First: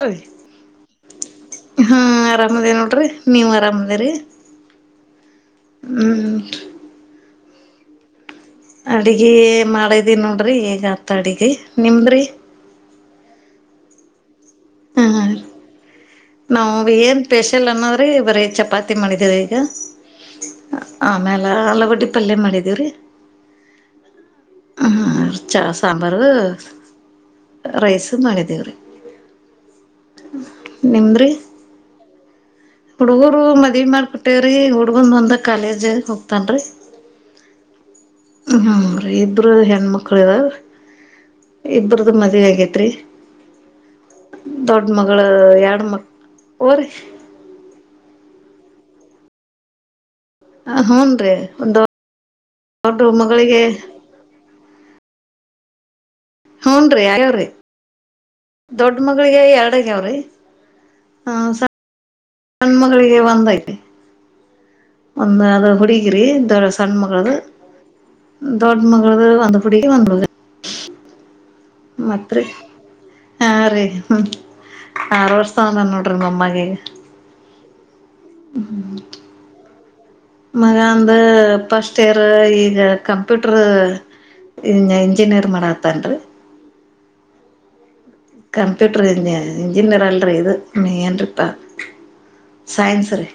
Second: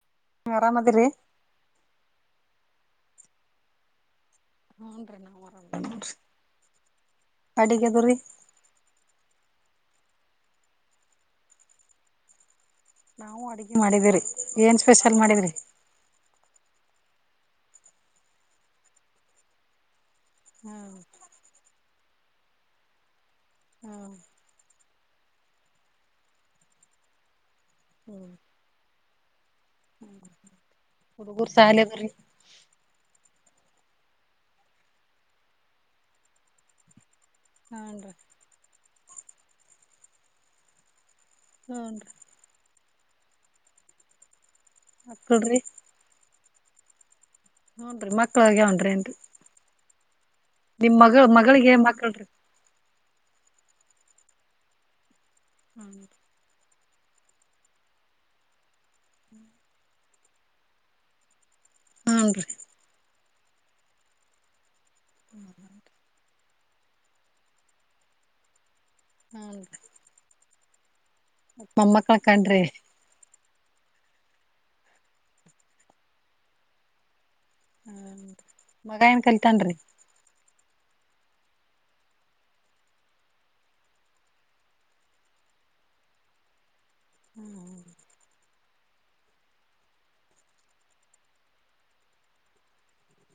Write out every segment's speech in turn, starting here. ಹ ಆರಾಮದಿರಿ ಹ್ಮ ಆರಾಮ. [unintelligible] ನೋಡ್ರಿ ನೀವ್ ಆರಾಮ್ ಅರಿ. [unintelligible] ಅಡಿಗೆದರಿ. ಅಡ್ಗಿ ಮಾಡದಿ ನೋಡ್ರಿ ಇಗ ಆತ ಅಡ್ಗಿ ನಿಮದ್ರಿ. ನಾವು ಅಡುಗೆ ಮಾಡಿದೀರಿ. ಏನ್ ಸ್ಪೆಷಲ್ ಮಾಡಿದ್ರಿ. ನಾವು ಏನ್ ಪೆಷಲ್ ಅನ್ನೋದ್ರಿ ಬರೀ ಚಪಾತಿ ಮಾಡಿದೀರ ಈಗ. ಹ್ಮ್ ಆ ಮೇಲ ಅಲಗಡ್ಡಿ. ಪಲ್ಲೆ ಮಾಡಿದೇವ್ರೀ. ಹ್ಮ್ ಹ ಚ ಸಾಂಬಾರು ರೈಸ್ ಹ್ಮ್ ಮಾಡಿದ್ದೇವ್ರೀ. ಹುಡುಗ್ರು ಶಾಲೆಗರಿ. ಹುಡ್ಗರು ಮದ್ವಿ ಮಾಡ್ಕೊಟ್ಟೇವ್ರೀ ಹುಡ್ಗನ್ ಒಂದ ಕಾಲೇಜ್ ಹೋಗ್ತನ್ರೀ. ಹಾನ್ ರಿ. ಇದ್ರ ಹೆಣ್ಮಕ್ಕಳು. ಇಬ್ರದು ಮದ್ವಿ ಆಗೇತ್ರಿ. ದೊಡ್ಡ ಮಗಳು ಮಕ್ಕಳ್ರಿ ಎರಡು ಮಕ್. ಒ ರಿ. ಹುನ್ ರಿ ಮಕ್ಳ್ ಆಗ್ಯಾವೇನ್ರಿ. ನಿಮ್ ಮಗಳ ಮಗಳಿಗೆ ಮಕ್ಕಳರೀ ಒಬ್ಳು ಮಗಳಿಗೆ. ಹ್ಮ ಹ್ಞನ್ರಿ ಆಗ್ಯವ್ರಿ ದೊಡ್ಡ ಮಗಳಿಗೆ ಎರಡಗ್ಯಾವ್ರಿ. ಹೂನ್ರಿ ಣ್ಮಗಳಿಗೆ ಒಂದ [unintelligible] [unintelligible] ಒಂದ ಅದು ಹುಡಗಿರಿ. ತರ ಸಣಮಗಳ್ದು. ದೋಡ್ ಮಗಳ್ದು ಒಂದ್ ಹುಡುಗಿ ಒಂದು ಹುಡುಗ. ಮೊಮ್ಮಕ್ಕಳ ಮತ್ರಿ ಕಣ್ರಿ ಹಾ ರಿ. ಹ್ಮ ಆರು ವರ್ಷ ದವನ ಅನ್ ನೋಡ್ರಿ ಮೊಮ್ಮಗೀಗ. ಹ್ಮ ಮಗ ಏನ್ ಕಲಿತನ್ರಿ. ಮಗ ಅಂದು ಫಸ್ಟ್ ಇಯರ್ ಈಗ ಕಂಪ್ಯೂಟರ್ ಇಂಜಿನಿಯರ್ ಮಾಡತ್ತನ್ರಿ. ಹ್ಮ್ ಹ್ಮ ಕಂಪ್ಯೂಟರ್ ಇಂಜ ಇಂಜಿನಿಯರ್ ಅಲ್ರಿ ಇದು ಏನ್ರೀಪ್ಪಾ ಸೈನ್ಸ್ ರಿ.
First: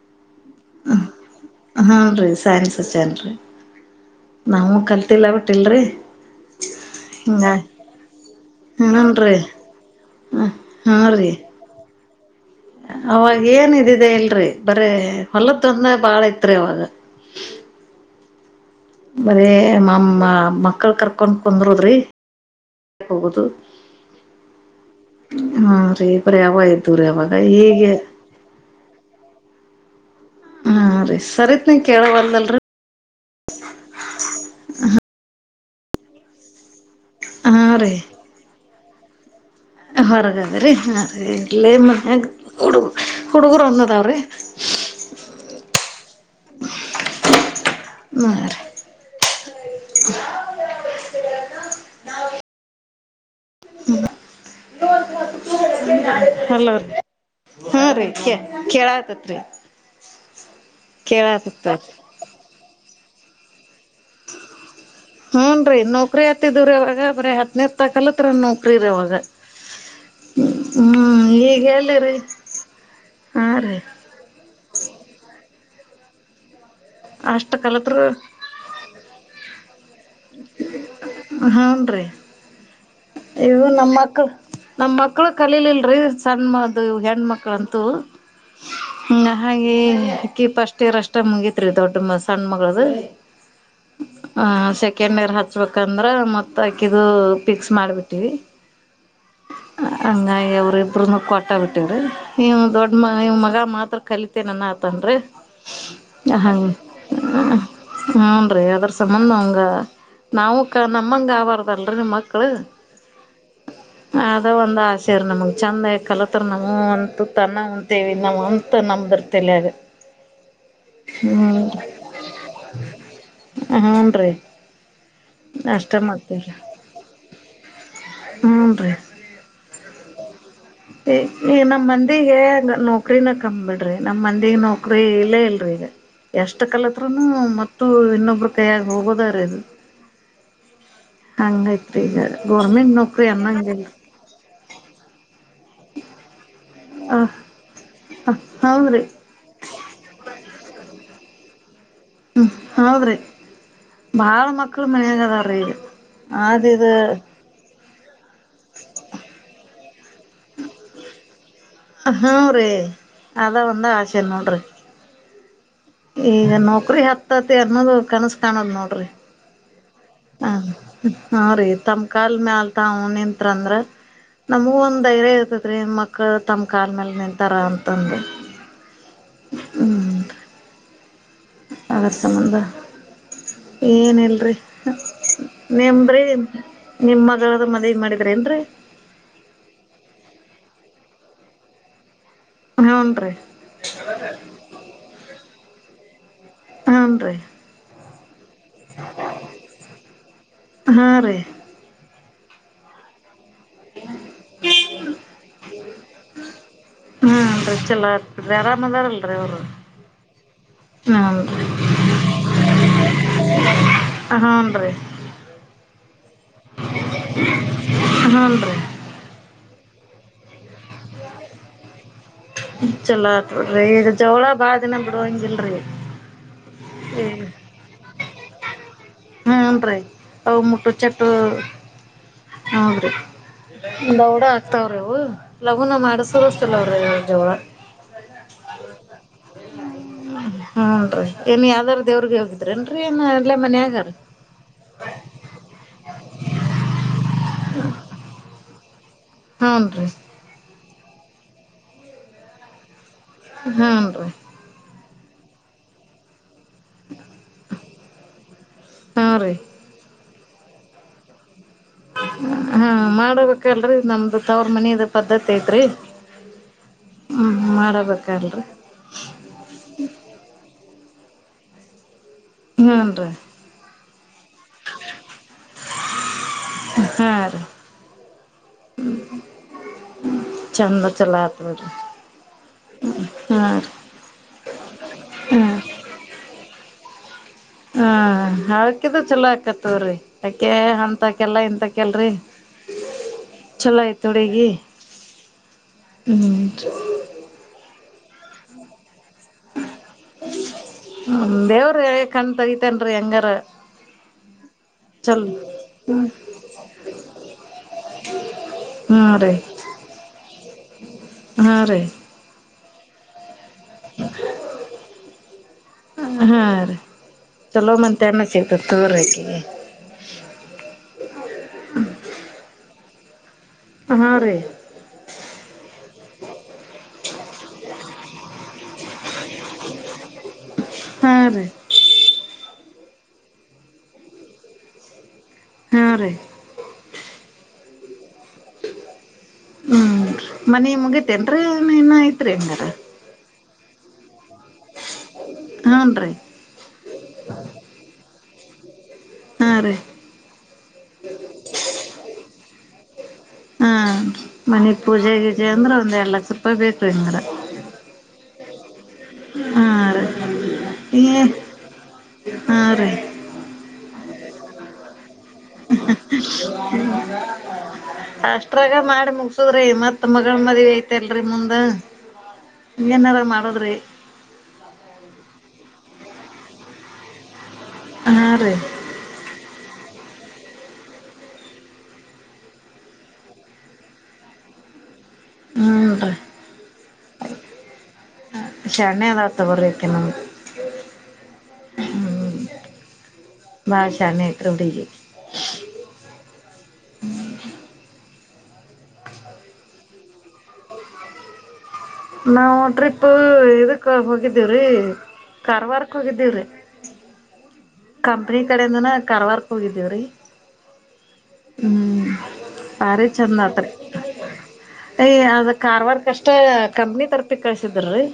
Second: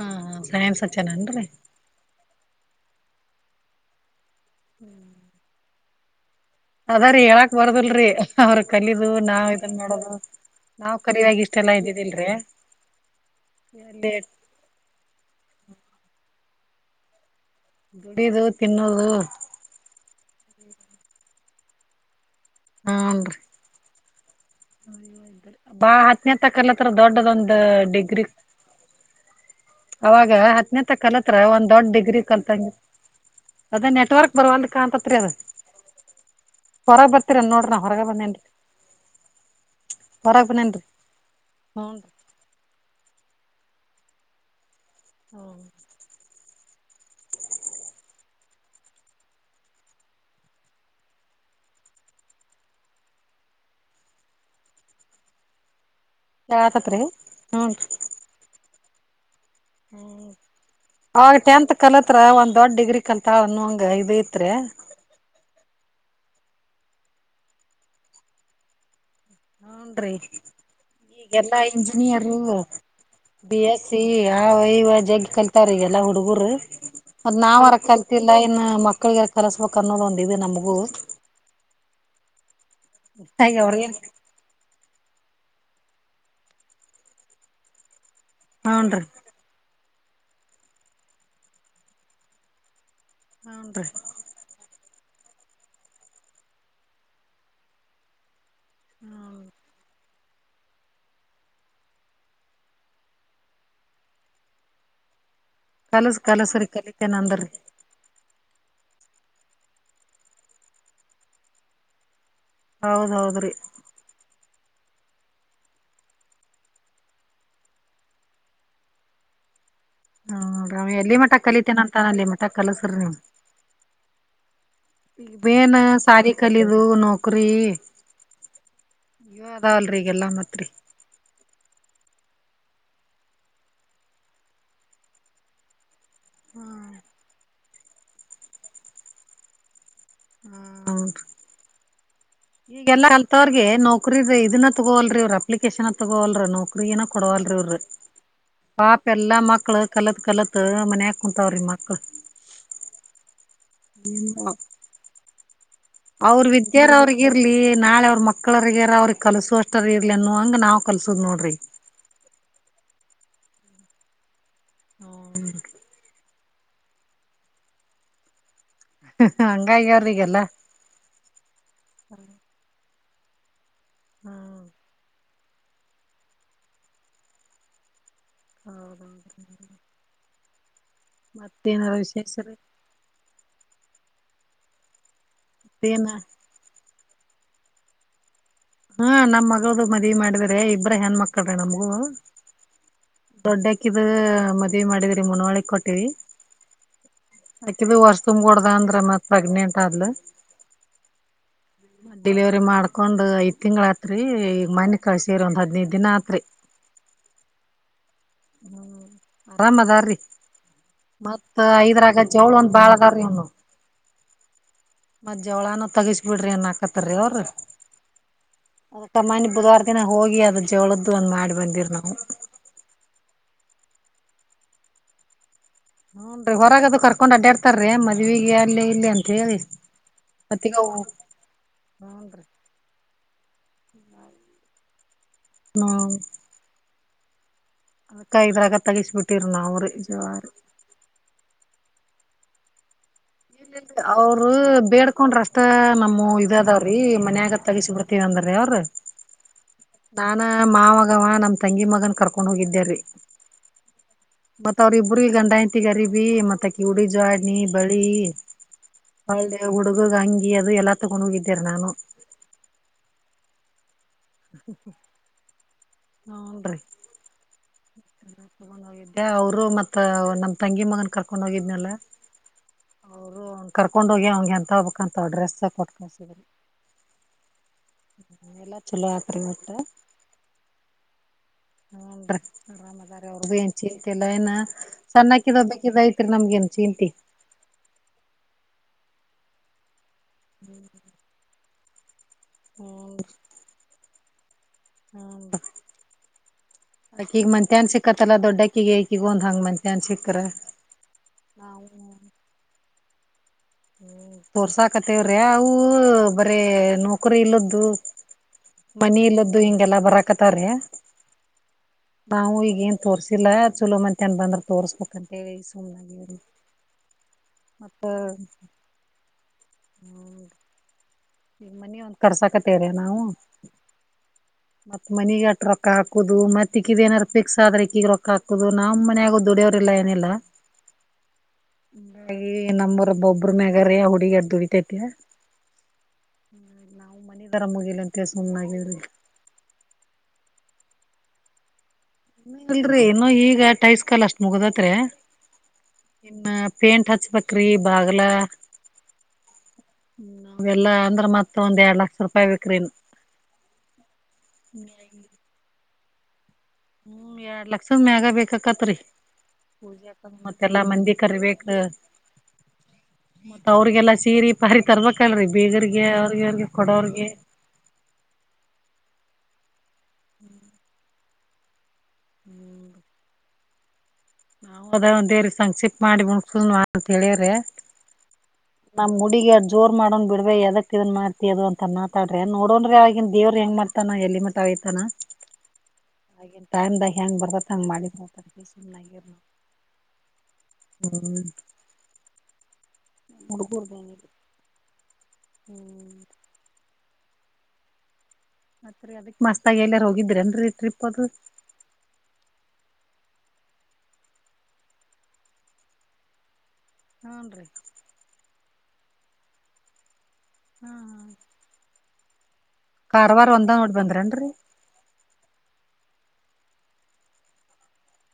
ಹಾ ಹಾ ಸೈನ್ಸ್ ಹಚ್ಚನೇನ್ರಿ? ಹ್ಞೂ ರೀ ಸೈನ್ಸ್ ಅಚ್ಚಾನ್ರೀ ರೀ? ನಮೂ ಕಲ್ತಿಲ್ಲ ಬಿಟ್ಟ ಇಲ್ರಿ. ಅದ ರೀ ಹೇಳಕ್ ಬಾರದಲ್ರರಿ, ಅವ್ರ ಹ್ಞೂ ಕಲೀದು ರೀ ನಾವ್ ಇದನ್ ನೋಡದು ನಾವ್ ಹ್ಞೂ ರೀ ಖಲಿಯಾಗಿ ಇಷ್ಟೆಲ್ಲಾ ಇದೀವಿ [unintelligible] ಅವಾಗ ಏನ್ ಇದಿದೆ ಇಲ್ರಿ. ಬರೇ ಹೊಲ ತೊಂದ ಬಾಳ. ಅತ್ರವಾಗ ದುಡಿದು ತಿನ್ನೋದು ಬರೇ ಮಾಮ್ಮ ಮಕ್ಕಳ ಕರ್ಕೊಂಡ್ ಕುಂದರೋದ್ರಿ. ಹಾನ್ರಿ ಹೋಗುದು. ಬಾ ಹತ್ತನೇ ಬರೀ ಅವ ತಕಲ್ಲತ್ರ ಇದ್ದು ರೀ ಅವಾಗ ದೊಡ್ಡದೊಂದ ಈಗ ಡಿಗ್ರಿ ಅವಾಗ ಹತ್ತನೇ ತ ಹಾಂ ರೀ ಕಲತ್ರ ಒಂದ್ ಸರಿತ್ನ ದೊಡ್ ಡಿಗ್ರಿ ಕೇಳವಲ್ದಲ್ರಿ ಕಲ್ತಂಗ ಅದೇ ನೆಟ್ವರ್ಕ್ ಬರವಲ್ ಕಾಂತತಿ ಅಂತ. [unintelligible] ಹೊರಗ್ ಬರ್ತೀರನ್ ಹಾಂ ನೋಡ್ರ ನಾ ಹೊರಗ ಬಂದೇನ್ರಿ. ಹೊರಗ ಹೊರಗದ ರೀ ಬಂದೇನ್ರಿ ಅರ ಇಲ್ಲೇ ಹೂನ್ರಿ ಮನೆ ಕೊಡ ಹುಡುಗರು ಅನ್ನದಾವ್ರಿ. ಹ್ಮ ಮ ಹಲೋ ಕೇಳಾತತ್ರಿ ಹೂನ್ರಿ ರೀ ಕೇಳ್. ತತ್ರ ಹ್ಮ್ ಅವಾಗ ಟೆಂತ್ ಕಲತ್ರ ಒಂದ್ ದೊಡ್ ಡಿಗ್ರಿ ಕಂತ ಅವನುಂಗ ಇದತ್ ರೀ. ಹೂನ್ ರೀ ನೌಕ್ರಿ ಆತ್ತಿದವ್ರ ಇವಾಗ ಬ್ರೀ ಹತ್ನೇರ್ ತಾಕಲ್ಲತ್ರ ನೌಕ್ರಿರವಾಗ ಹ್ಮ್ ನ್ರಿ ಈಗೆಲ್ಲಾ ಈಗ ಎಲ್ಲಿರಿ ಇಂಜಿನಿಯರ್ ಹಾ ಬಿ ರೀ ಎಸ್ ಸಿ ಆ ವಹಿವ. ಜಗ್ ಕಲ್ತಾರ ಎಲ್ಲ ಹುಡುಗರು. ಅದ್ ಅಷ್ಟ ನಾವ್ ಅರ ಕಲ್ತಿಲ್ಲ ಇನ್ನು ಮಕ್ಕಳಿಗೆರ ಕಲಸ ಹನ್ ರೀ ಹಾಗೆ ಇವು ನಮ್ಮ ಅವ್ರಿಗೇನ್ ಮಕ್ಳ ನಮ್ಮ ಮಕ್ಳು ಕಲಿೀಲಿಲ್ರರಿ ಸಣ್ಣ್ಮದು ಹೆಣ್ಮಕ್ಳಂತೂ. ಹೂನ್ರಿ ಹ್ಮ ಹಾಗಾಗಿ ಅಕ್ಕಿ ಪಷ್ಟಟ್ ಇರಷ್ಟ ಮುಂಗಿತ್ರಿ ದೊಡ್ಡ ಮ ಸಣ್ಣ ಮಗಳದು. ಹನ್ ರೀ ಕೆಣ್ಣರು ಹಚ್ಬೇಕಂದ್ರೆ ಮತ್ತಾಕಿದು ಪಫಿಕ್ಸ್ ಮಾಡ್ಬೇಕು. ಹತವಿ ಹ್ಮ್ ಹಂಗ ಅವವ್ರ ಇಬ್ರನು ಕೊಟ್ಟ ಬಿಟ್ಟೇವ್ರಿ ನೀವ್ ದೊಡ್ ಮ ನಿವ್ ಮಗ ಮಾತ್ರ ಕಲಿತೇನನ್ನ ಆತನ್ರಿ. ಕಲಸ್ ಹ ಕಲಸ್ರಿ ಕಲಿತೇನ ಅಂದ್ರಿ ಹ್ಮನ್ ರೀ ಅದ್ರ ಸಂಮ್ಮನ್ಂಗ ನಾವು ಕ ನಮ್ಮಂಗ ಆಬಾರ್ದಲ್ರಿ ನಿಮ್ಮ್ ಮಕ್ಳು. ಹೌದೌದ್ರಿ ಅದ ಒಂದ್ ಆಸೆರ ನಮಗ್ ಚಂದಗ ಕಲತ್ರ ನಮ ಅಂತು ತನ್ನ ಉಂತೇವಿ ನಮ್ ಅಂತ ನಮ್ದಿರ್ತಲ್ಯಗ. ಹ್ಮ ರಾಮ್ ಎಲ್ಲಿ ಮಠ ಕಲಿತೇನ ಅಂತಾನ ಅಲ್ಲಿ ಮಠ ಕಲಸ್ರಿ ನೀವು ಹೂನ್ ರೀ ಈಗ ಮೇನ್ ಅಷ್ಟ ಸಾಲಿ ಮಾಡ್ತೇವ್ರಿ ಕಲೆದು ನೌಕರಿ ಹೂನ್ [unintelligible] ಎಲ್ಲ ಮಾತ್ರಿ ಈ ಈಗ ನಮ್ ಮಂದಿಗ, ನೌಕ್ರಿನ ಕಾಮ್ಡ್ರಿ ನಮ್ ಮಂದಿಗ್ ನೌಕ್ರಿ ಇಲ್ಲೇ ಇಲ್ರೀ ಈಗ. ಎಷ್ಟು ಕಾಲದರುೂನು ಮ ಅಷ್ಟು ಇನ್ನೊಬರು ಕೈಯಗ ಹೋಗೋದಾರ ಅದು ಹ್ಮ ಹಂಗಾಯ್ತು [inaudible] ಈ ಎಲ್ಲಾ ಕಲ್ತವ್ರಗೆ ನೌಕ್ರರಿ ಇದನ್ನ ತಗೋಲ್ರಿ ಇರು ಅಪ್ಲಿಕೇಶನ್ ತಗೋಲ್ರ ನೌಕರಿ ಏನ ಕೊಡವಲ್ರಿ ಇವ್ರ ಹ ಹೌದ್ರಿ ಪಾಪ ಎಲ್ಲಾ ಮಕ್ಳ ಕಲತ್ ಕಲತ್. ಮನೆ ಹಾಕ ಕುಂತಾವ್ರೀ ಮಕ್ಳ. ಹ್ಮ ಹೌದ್ರಿ ಬಹಳ ಮಕ್ಕಳು ಮನೆಯಾಗ ಅದ ಅರಿಲ್ಲ ಅವ್ರ ಆದ ವಿದ್ಯಾರ ಇದು. ಅವ್ರಿಗ ಇರ್ಲಿ ನಾಳೆ ಅವರ ಮಕ್ಕಳು ಮಕ್ಕಳರಿಗೆರ ಅವ್ರಿಗೆ ಕಲ್ಸು ಅಷ್ಟರಿ ಇರ್ಲಿನ್ನು ಹಂಗ ನಾವ್ ಕಲ್ಸದ್ ನೋಡ್ರಿ ಹ್ಮ ರೀ ಅದ ಒಂದ ಆಸೆ ನೋಡ್ರಿ. ಹ್ಮ ಈಗ ನೌಕರಿ ಹತ್ತತಿ ಅನ್ನೋದು ಕನಸ ಕಾಣೋದು ನೋಡದ ಹಂಗಾಗಿ ಅವ್ರಿಗೆಲ್ಲ ಹ ಹೀ ತಮಕಾಲ್ ಮ್ಯಾಗ ತಾವು. ನ್ಂತ ಅಂದ್ರ. ನಮಗೂ ಒಂದ ಧೈರ್ಯ ಇರ್ [unintelligible] ಮಕ್ಕಳು ತಮ್ಮ ಕಾಲ್ ಮೇಲೆ ನಿಂತಾರ ಅಂತಂದು ಹೌದ ಹ್ಮ್ ಮತ್ತೇನಾರ ಅದರ ವಿಶೇಷ ರೀ ಸಂಬಂಧ ಏನಿಲ್ರಿ ಏನ ನಿಮ್ದ್ರಿ ನಿಮ್ ಮಗಳದು ಮದವೆ ಮಾಡಿದ್ರ ಏನ್ ರೀ. ಹಾ ನಮ್ ಮಗಳದು ಮದುವೆ ಮಾಡಿದ್ರ ಇಬ್ಬ್ರ ಹೆಣ ಮಕ್ಕಳ್ರ ನಮಗೂ. ಹೂನ್ರಿ ದೊಡ್ಡಾಕಿದ ಮದ್ವಿ ಮಾಡಿದ್ರಿ ಮುನ್ವಳ್ಳಿ. ಕೊಟ್ಟವಿ. ಹೂನ್ರಿ ಆಕಿದು ವರ್ಷ್ ತುಂಬಡ್ದ ಅಂದ್ರ ಮತ್ ಪ್ರೆಗ್ನೆಂಟ್ ಆದಲು. ಹಾ ರೀ ಡೆಲಿವರಿ ಮಾಡ್ಕೊಂಡು ಐತ. ತಿಂಗಳಾತ್ರಿ ಈ ಮನೆ ಕಳಿಸಿವಿ ರಿ ಒಂದು ಹದ್ನೈದು ದಿನ ಆಯಿತು ಕರೆ ಹ್ಮ್ ರೀ ಚಲೋ ಅಯ್ತ್ಯ್ ಹ್ಮ ಆರಾಮದ್ರಿ ಮತ್ ಹೂನ್ರಿ ಐದ್ರಾಗ ಜವಳ ಒಂದ ಬಾಳದಾರಿ ಅವನು ಹೂನ್ರಿ ಮತ್ ಜವಳಾನ ತಗಸ ಬಿಡ್ರಿ ಅನ್ ಹಾಕತ್ತಾರಿ ಅವ್ರ ಹೂನ್ರಿ ಅದ ಮನಿ ಬುಧವಾರ ನ ಹೋಗಿ ಅದ್ರ ಜವಳದ್ದು ಒಂದ್ ಮಾಡಿ ಬಂದಿರ್ ನಾವು ಚಲೋ ಆತಡ್ರಿ ಈಗ ಜವಳ ಬಾಳ ದಿನ ಬಿಡ ಹಂಗಿಲ್ರರಿ. ಹೂ ನ್ ರೀ ಹೊರಗದು ಕರ್ಕೊಂಡ್ ಅಡ್ಡಾಡ್ತಾರ್ರೀ ಮದುವೆ ಗೇ ಅಲ್ಲಿ. ಇಲ್ಲಿ ಅಂತ ಹೇಳಿ ಹ್ಮನ್ ರೀ ಅವ ಮತ್ತೀಗ ಮುಟ್ಟು ಹೂನ್ರಿ ಚಟ್ಟ ಹೌದ್ರಿ. ದೌಡ ಆಕ್ತಾವ್ರಿವು. ಲಗುನ ಹ್ಮ್ ಮಾಡಸರ್ಲ್ಲ ಅವ್ ಜೋಳ ಅದಕ್ಕ ಇದ್ರಾಗೆ ತಗುಸ್ಬುಟ್ಟಿವ್ರಿ ನಾವು ರೀ ಜೋಳರಿ. ರಂಡಡು [unintelligible] [unintelligible] ಅಲ್ಲಿ ಮನೆ ಗೌವ್ರೆ. ಅವ್ರು ಬೇಡ್ಕೊಂಡ್ರ ಅಷ್ಟ ನಮ್ಮ ಇದದಾವ್ರಿ ಮನ್ಯಗ್. ತಗಿಸ್ ಬಿಡ್ತೀವಿ ಅಂದ್ರ ಅವರು ಹೂನ್ರಿ ನಾನಾ ಮಾವ ವಾ ನಮ್ ತಂಗಿ ಮಗನ್ ಕರ್ಕೊಂಡ್ ಹೋಗಿದ್ದೆರೀ. ಹಾಂ ರೀ. ಬುಡ್ರಿ ಗಂಡಾ ಹೆಂಡ್ತಿಗರಿಬಿ ಮತ್ತೆ ಕ್ಯುಡಿ ಜಾಡ್ನೀ ಬಳೀ ಹಾ ರೀ ಹ್ಞೂ ರೀ [unintelligible] ಹುಡುಗು ದ ಅಂಗಿ ಅದು ಎಲ್ಲ ತಗೊಂಡೋಗಿದ್ ಹಾ ಮಾಡದು [inaudible] ನಮ್ದು ತವ್ರ್ ಮನಿದು ಪದ್ಧತಿ ಐತ್ರಿ. ಹು ನ್ರಿ. ಮಾಡಬೇ ತಗೊಂಡೋಗಿದ್ದೆ ಅವ್ರು ಮತ್ತೆ ನಮ್ತಂಗಿ ಮಗನ್ ಕರ್ ಕೊಂಡೋಗಿದ್ನಲ್ಲ ಹೂನ್ರಿ ಅವರು ಕರ್ಕೊಂಡೋಗಿ ಅವ್ನಿಗೆ ಎಂತ ಹೋಗ್ಬೇಕಂತ ಡ್ರೆಸ್ ತಕೊಟ್ಕಳ್ಸಿದ್ರು ಹಾ ರೀ ಎಲ್ಲಾ ಚಲೋ ಆತ್ರಿ ಒಟ್ಟ ಚಂದ ಚಲೋ ಆತ್ ಬಿಡ್ರಿ ಹುನ್ರಿ. ಅವ್ರದ್ದು ಹಾ ಏನ್ ರೀ ಚಿಂತೆ ಇಲ್ಲ ಏನ ಸಣ್ಣಾಕಿದ ಹಾ ಬೇಕಿದ್ರ್ ಐತ್ರಿ ನಮ್ಗಿನ್ ಚಿಂತಿ. ಹ್ಮ ಆಕಿದು ಚಲೋ ಆಕತ್ ತಗೋರಿ. ಅಕೆ ಅಂತಕೆಲ್ಲಾ ಇಂತ ಕೆಲ್ರಿ. ಹ್ಮ್ ನ್ರಿ. ಹುಡುಗಿ ಹ್ಮ್ ಅಕಿಗ್ ಮತ್ಯಾನ್ ಸಿಕ್ ಕ್ಕತಲ ದೊಡ್ಡಾಕಿಗೆ ಹ್ಮ ದೇವ್ರ ಹೇಳಿ ಕಣ್ ತಗಿ ತ್ತಾನ್ರಿ ಹೆಂಗಾರ. ತೋರ್ಸಾಕತೇವ್ರಿ ಚಲ್ ಅವು ಬರೇ ನೌಕರಿ ಇಲ್ಲದ್ದು ಮನಿ ಹಾ ರೀ ಇಲ್ಲದ್ದು ಹಿಂಗೆಲ್ಲಾ ಬರಾಕತ್ತವ್ರೀ, ಹಾ ರೀ ನಾವು ಈಗೆ ತೋರ್ರಿಸಿಲ್ಲ ಚಲೋ ಮತ್ತೇನ್ ಬಂದ್ರ ತೋರ್ಸ್ಬೇಕಂತ ಹೇಳಿ ಸುಮ್ನಾಗ ಹೇಳಿ ಹಾ ರೀ ಚಲೋ ಮಂತ್ಯಾನ [unintelligible] ಇ. [inaudible] ಹ. ಕರ್ಸಕತೀವಿ. ಹು. ಹಾ ರೀ ಮನೆ ಗೇ ರೊಕ್ಕ ಹಾಕುದು ಮತ್ತಕ್ಕಿದ ನಾರ ಪಿಕ್ಸ್ ಆದ್ರೆಕ್ಕಿಗ ರೊಕ್ಕ ಹಾಕ. ನಮ್ ಮನಗು ದುಡಿಯೋ್ರಲ್ಲಾ ಏನಿಲ್ಲ. ಹಾ ರೀ ಹ. ನಮ್ಮರ ಒಬ್ಬ ಒಬ್ಬ್ರ ಮ್ಯಗಾರ ಹುಡುಗರ್ ದುಡಿತೈತೆ. ಹಾ ರೀ ಹ್ಮ ನಾವು ಮನೆದರ ಮುಗಿಿಲ್ಲಂತ. ತ್ತ ಸುನ್ನಾಗ್ರ. ಏನ್ ರೀ. ಇಲ್ರರಿ ಇನ್ನು ಈಗ ಟೈಲ್ಸ್ ಕಲ್ ಅಷ್ಟ್ ಮುಗದತ್ರೆ ರೀ. ಹೂನ್ ರೀ ಇನ್ನ ಪೇಂಟ್ ಹಚ್ಬೇಕ್ರಿ ಬಾಗಲ. ಹಾ ರೀ ಇವು ಎಲ್ಲಾ ಅಂದ್ರ ಮತ್ತ ಒಂದ್ ಎರಡ್ ಲಕ್ಷ ರೂಪಾಯಿ ಬಿಕ್ರಿನ್. ಹಾ ಎಲ್ಲ. ಹ್ಮ್ ಎರಡು ಲಕ್ಷ ಮ್ಯಾಗ ಬೇಕಕತ್ತ. ಪತ್ರಿ. ಹಾ ಪೂಜೆಕ ರೀ ಮತ್ತೆಲ್ಲಾ ಮಂದಿ ಈ ಕರಿಬೇಕ ಹಾ ರೀ ಮತ್ತ ಅವ್ರಿಗೆಲ್ಲ ಸೀರಿ ಪರಿ ತರ್ ಅಷ್ಟ್ರಾಗ ಮಾಡಿ ಮುಗಸುದ್ರಿ ಮತ್ ಮಗಳ ಮದುವೇ ಐತಿ. ಮತ್ತ ಎಲ್ರರಿ ಮುಂದ್. ಹ್ಮ್ ಏನಾರ ಮಾಡ್ ಮಾಡ ರೀ. ನಾವು ಅದ ಒಂದೇ ಸಂಕ್ಷಿಪ್ ಮಾಡಿ ಮು ಸುನ್ವಾ ಅಂತ ಹೇಳಿಯ್ರೆ. ಹಾ ರೀ ನಮ್ಮ್ ಗುಡಿಗೆ ಅ ಜೋರ್ ಮಾಡನ್ ಬಿಡ. ಅದಕ್ ಇದನ್ ಮಾಡ್ತ ಅದು ಅಂತ ಮಾತಾಡ್ರಿ ನೋಡೋನ್ ರೀ ಆಗನ್ ದೇವ್ರ ಹೆಂಗ ಮಾಡತಾನ ಎಲ್ಲಿ ಮತ ಇರ್ತನೋ. ಹ್ಮ್ ರೀ ಹಾಗನ್ ಟೈಮ್ದಾಗ ಹೆಂಗ್ ಬರ್ದತ್ ಹಂಗ ಮಾಡಿದು. ತಗೊರೇಕೆ ನಮ್ ಹುಡುಗುರ್ದ ಬಾಳ್ ಏನಿಲ್ಲ ಶಾಣೈತ್ರಿ ಹುಡುಗಿ. ಹ್ಮ್ [unintelligible] ಮತ್ರಿ ಅದಕ್ ಮಸ್ತಾಗ್ ಎಲ್ಲಾರ ಹೋಗಿದ್ರೇನ್ರಿ ಟ್ರಿಪ್ ಅದು? ನಾವು ಟ್ರಿಪ್ಪು ಇದಕ್ ಹೋಗಿದ್ದೀವ್ರಿ ಕಾರವಾರಕ್ ಹೋಗಿದ್ದೀವ್ರಿ. ಹೂನ್ ರೀ. ಕಂಪ್ನಿಕಡೆಯಿಂದನ ಕರವಾರ್ಕ್ ಹೋಗಿದ್ದೀವ್ರೀ. ಹ್ಮ ಹಾ ಹ್ಮ್ ಭಾರಿ ಕಾರವಾರ ಚಂದ ಒಂದ ಆತ್ರಿ ನೋಡ್ ಬಂದ್ರನ್ರಿ ಎಯ್ ಅದ ಕಾರಾರ್ವಾರ್ ಕಷ್ಟ ಕಂಪನಿ ತರ್ಪಿ ಕಳ್ಸಿದ್ರರಿ?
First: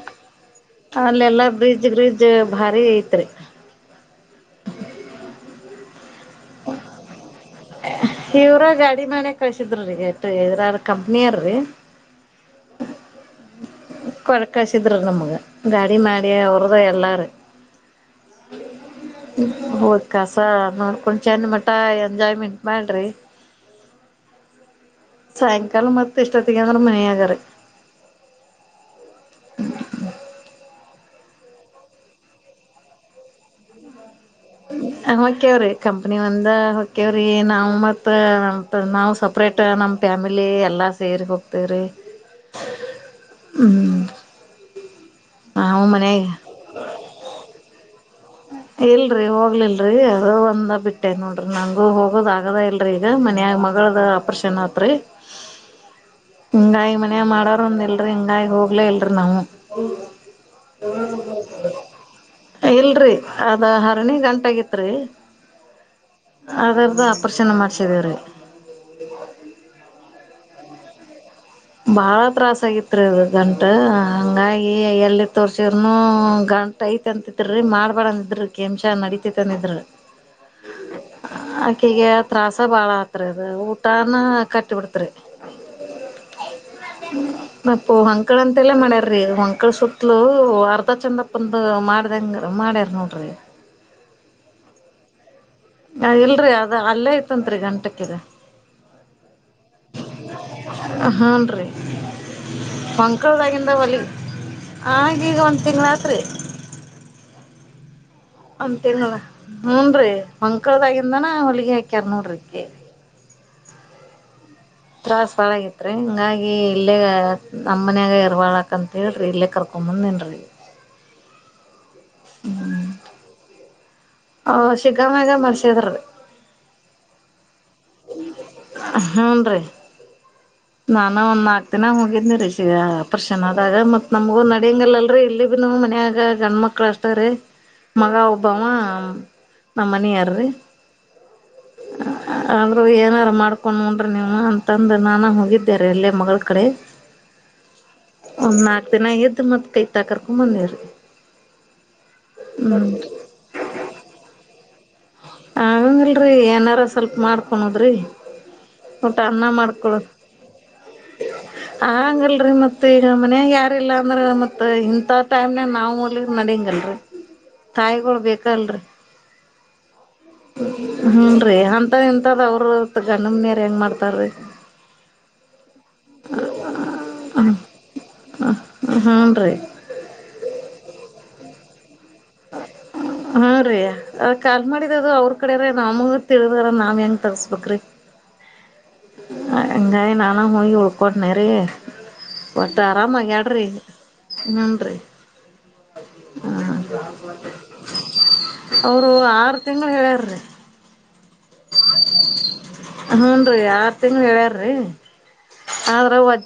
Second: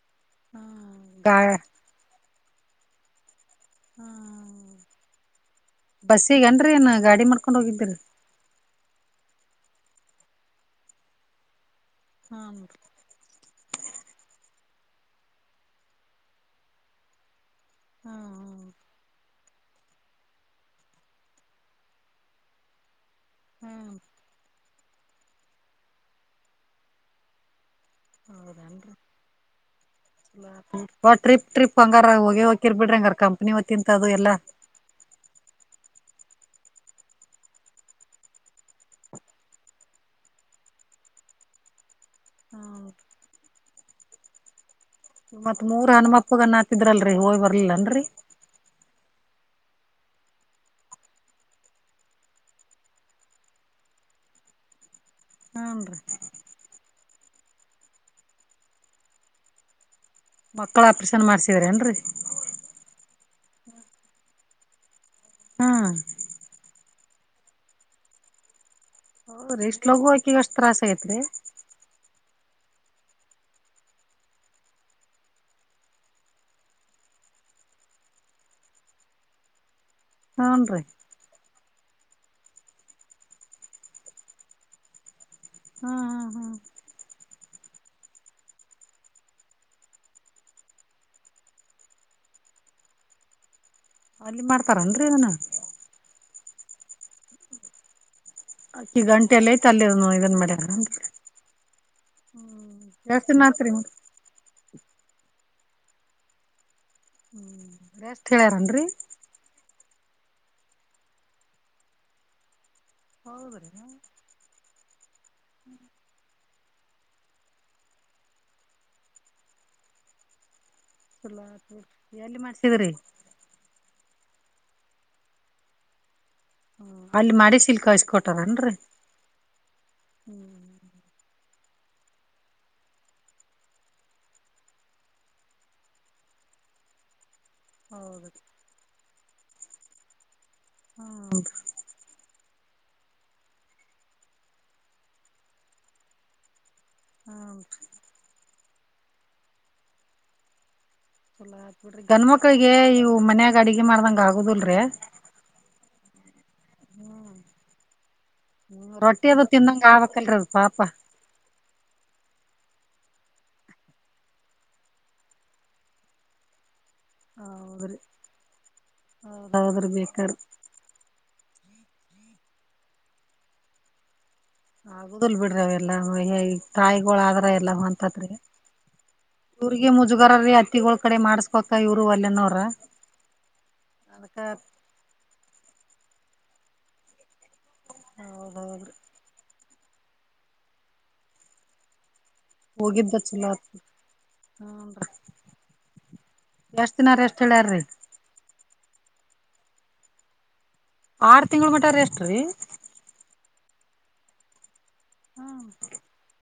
ಗಾ ಅಲ್ಲೆಲ್ಲ ಬ್ರಿಜ್ ಗ್ರಿಜ್ ಜ ಭಾರಿ ಐತ್ರಿ. ಹ್ಮ ಬಸ್ಸಗನ್ರಿ ಏನ್ ಗಾಡಿ ಮಾಡ್ ಇವ್ರ ಗಾಡಿ ಮಾಡಕ್ ಕಳ್ಸಿದ್ರ ರೀಗ ಎಷ್ಟ ಇದ್ರಾರ ಕಂಪ್ನಿಯರೀ. ಹಾ ಕೊಳ್ಕಸಿದ್ರ ನಮ್ಗ ಗಾಡಿ ಮಾಡಿ ಅವ್ರ್ದ ಎಲ್ಲಾರೀ. ಹ್ಮ ಹಾ ಹೋದ್ ಕಸ ನೋಡ್ಕೊಂಡ್ ಚೆಂದ ಮಟ ಎಂಜಾಯ್ಮೆಂಟ್. ಮಾಡ್ರಿ. ಹ್ಮ್ ಸಾಯಂಕಾಲ ಮತ್ ಇಷ್ಟೊತ್ತಿಗೆ ಅಂದ್ರ ಮನೆಯಗಾರಿ. ಹೌದನ್ರಿ. [inaudible] ಒ ಟ್ರಿಪ್ ಟ್ರಿಪ್ ಹಂಗಾರ ಹೋಗಿ ಹೋಕಿರ್ ಬಿಡ್ರಿಂಗಾರ ಕಂಪ್ನಿ ವತ್ತಿಂತ ಅದು ಎಲ್ಲ. ಹೊಕ್ಯೆವ್ರಿ ಕಂಪ್ನಿ ಒಂದ ಹೊಕ್ಯವ್ರಿ ನಾವ್ ಮತ್ ನಾವ್ ಸಪ್ರೇಟ್ ನಮ್ ಫ್ಯಾಮಿಲಿ ಎಲ್ಲಾ ಸೇರಿ ಹೋಗ್ತೇವ್ರಿ. ಹ್ಮ ಹ್ಮ್ ನಾವು ಮತ್ಮೂರ್ ಮನ್ಯಾಗ ಹನುಮಪ್ಪಗನ್ ಅನ್ನ ಹಾಕಿದ್ರಲ್ರಿ ಹೋಯ್ ಬರ್ಲಿಲ್ಲನ್ರಿ. ಇಲ್ರಿ ಹೋಗ್ಲಿಲ್ರರಿ ಅದ ಒಂದ ಬಿಟ್ಟೆ ನೋಡ್ರಿ ನಂಗು ಹೋಗೋದ ಆಗದ ಇಲ್ರರಿ ಈಗ ಮನ್ಯಾಗ್ ಮಗಳದು ಆಪರೇಷನ್ ಆತ್ರಿ. ಹಾನ್ ರೀ ಹಿಂಗಾಯಿ ಮನ್ಯಾಗ್ ಮಾಡಾರ ಒಂದ್ ಇಲ್ರಿ ಹಿಂಗಾಯ ಹೋಗ್ಲ ಇಲ್ರರಿ ನಾವು. ಮಕ್ಕಳ ಆಪ್ರೇಷನ್ ಮಾಡ್ಸಿದ್ರೇನ್ರರಿ ಇಲ್ರಿ. ಅದ ಹರಣಿಗಂಟಾಗಿತ್ರಿ. ಹಾ ಅದರ್ದು ಅಪರೇಷನ್ ಮಾಡ್ಸಿದೇವ್ರೀ. ಓ ಎಷ್ಟ್ ಲೋಗು ಆಕಿಗ್ ಅಷ್ಟು ತ್ರಾಸ್ ಆಗೖತ್ ರೀ ಬಾಳ ತ್ರಾಸ ಆಗಿತ್ರಿ ಅದು ಗಂಟು ಹಂಗಾಗಿ ಎಲ್ಲಿ ತೋರ್ಸಿರನು ಗಂಟೖತ್ ಅಂತತ್ರಿ ಮಾಡ್ಬೇಡಂದಿದ್ರಿ [unintelligible] ನಡಿತೖತಂದಿದ್ರಿ. ಹ್ನ್ ರೀ ಅಕ್ಕಿಗೆ ತ್ರಾಸ ಬಾಳ ಆತ್ರಿ ಅದ ಊಟಾನ ಕಟ್ಟ್ಬಿಡ್ತರಿ. ಹಾ ಹಾ ಹಾ ಮಪ್ಪು ಹೊಂಕಳ ಅಂತೆಲ್ಲಾ ಮಾಡ್ಯಾರ್ರೀ ಹೊಂಕಳ ಸುತ್ತಲು ಅರ್ಧ ಚಂದಪ್ಪಂದು ಮಾಡ್ದಂಗ ಮಾಡ್ಯಾರ ನೋಡ್ರಿ. ಅಲ್ಲಿ ಮಾಡ್ತಾರೇನ್ರಿ ಅದನ ಇಲ್ರಿ ಅದು ಅಲ್ಲೇ ಐತಂರಿ ಗಂಟಕ್ಕಿದ. ಅಕ್ಕಿ ಗಂಟೆಲ್ಲೖತ್ ಅಲ್ಲಿ ಇದನ್ ಮಾಡ್ಯನನ್ರಿ ಪಂಕಳ್ದಿಗಿಂದ ಒಲಿ. ಹಾಗೀಗ್ ಒಂದ್ ತಿಂಗಳಾತ್ರಿ. ಹ್ಮ್ ಎಷ್ಟ್ ಹೇಳ್ಯಾರನ್ರಿ ಅಂತೇನಲ್ಲ ಹ್ಮುನ್. ಡ್ರಿ ಪಂಕಳದಾಗಿಂದಾನ ಹೊಲ್ಗಿ ಹಾಕ್ಯಾರ್ ನೋಡ್ರಿ ಅಕಿಗ್. ಹೌದ್ರಿ ತ್ರಾಸ್ ಬಹಳಗತ್ರಿ ಹಿಂಗಾಗ್ ಈ ಇಲ್ಲೇಗ ನಮ್ಮನ್ಯಾಗ ಇರ್ವಾಳಕ್ ಅಂತೇಳ್ರಿ ಇಲ್ಲೇ ಕರ್ಕೊಬಂದೇನ್ರಿ. [inaudible] ಎಲ್ಲಿ ಮಾಡ್ಸಿದ್ರಿ? ಹ ಶಿಗಾಮಗ ಮಾಡ್ಸಿದ್ರರೀ. ಅಲ್ಲಿ ಮಾಡಿಸಿಲ್ ಕಳ್ಸ್ಕೊಟಾರನ್ರಿ. ಹ್ನ್ ರೀ. ನಾನ ಒಂದ್ ನಾಕ್ ದಿನ ಹೋಗಿದ್ನಿರಿ ಷಗ ಅಪ್ರೇಷನಾದಾಗ ಮತ್ ನಮಗೂ ನಡಿಂಗಲ್ಲಲ್ರಿ ಇಲ್ಲಿಗಿನೂ ಮನ್ಯಾಗ ಗಂಡ್ಮಕ್ಳ ಅಷ್ಟೇ ರೀ. ಮಗಾ ಹೌದ್ರಿ ಒಬ್ಬಾವ. ನಮ್ಮನೆಯಾರಿ. ಹಾ ಏನಾರು ಮಾಡ್ಕೊಂಡ್ ಉಂಡ್ರಿ ನೀವು ಅಂತಂದು ನಾನ ಹೋಗಿ ದ್ದೆರೀ ಮಗಳ್ಕಡೆ. ಹ್ಮ ನಾಲ್ಕ್ ದಿನ ಇದ್ ಮತ್ ಇತಕರ್ಕೊಂಬಂದೇರಿ. ಗಂಡು ಮಕ್ಳಿಗೆ ಇವು ಮನ್ಯಾಗ ಅಡ್ಗೆ ಮಾಡ್ದಂಗಾಗುದಿಲ್ರೀ. ಆಗಂಗಿಲ್ರಿ ಏನಾರ ಸ್ವಲ್ಪ ಹ್ಮ್ ಮಾಡ್ಕಣದ್ರಿ ಸಪ್ಪ ರೊಟ್ಟಿ ಅದು ಅನ್ನ ತಿಂದಂಗ ಮಾಡ್ಕೊಳದ್ ಆಗ್ಬೇಕಲ್ರಿ ಅದ ಪಾಪ ಆಗಗಿಲ್ರಿ ಮತ್ತೆ ಮನ್ಯಾಗಾರಿಲ್ಲ ಅಂದ್ರೆ ಮತ್ತೆ ಇಂಥ ಟೈಮ್ನ ನಾವುಲ್ಲಿ ನಡಂಗಿಲ್ರಿ. ಹೌದ್ರಿ ತಾಯಿಗಳು ಬೇಕಲ್ರಿ. ಹೌದೌದ್ರಿ ಬೇಕಾರ ಹ್ಮ್ ನ್ರಿ ಏ ಅಂತದ್ ಇಂತದ್ ಅವ್ರ್ ಗಂಡನ್ಮನೇರ್ ಹೆಂಗ್ ಮಾಡ್ತಾರ್ರೀ. ಆಗುದಿಲ್ ಬಿಡ್ರಿ ಅವೆಲ್ಲಾ ತಾಯಿಗೊಳಾದ್ರ ಎಲ್ಲಾ ಹೊಂತತ್ರಿ ಹ್ಮ್ ರೀ ಇವುರ್ಗೆ ಮುಜುಗರಾರೀ. ತ್ತಿಗೊಳ್ ಕಡೆ ಮಾಡ್ಸ್ಬೇಕ ಇ ಹಾ ರೀ ಅದಕ್ಕ ಕಾಲ್ ಮಾಡಿದದು ಅವ್ರ್ ಕಡೆನೆ ನಮ್ಗು ತಿಳಿದಾರ ನಾವ್ ಹೆಂಗ ತರ್ಸ್ಬೇಕ್ರಿ. ಹೌದೌದ್ರಿ. ಹಂಗಾಗಿ ನಾನ ಹೋಗಿ ಉಳ್ಕೊಟ್ನೇರಿ. ಒಟ್ಟು ಹೋಗಿದ್ದ ಚಲೋ ಆರಾಮಾಗ್ಯಾಳ್ರಿ ಆತ್ ಹುನ್ರಿ ಹ್ಞ ಹ ಎಷ್ಟ್ ದಿನ ರೆಸ್ಟ್ ಹೇಳ್ಯಾರ್ರಿ ಅವರು ಆರ್ ತಿಂಗ್ಳ್ ಹೇಳ್ಯಾರ್ ರಿ. ಆರ್ ತಿಂಗಳ ಮಟ ರೆಸ್ಟ್ ರೀ ಹ್ನ್ ರೀ ಆರು ತಿಂಗ್ಳ್ ಹೇಳ್ಯಾರ್ರೀ. ಆದ್ರ ವಜ್ಜ ಹ್ಮ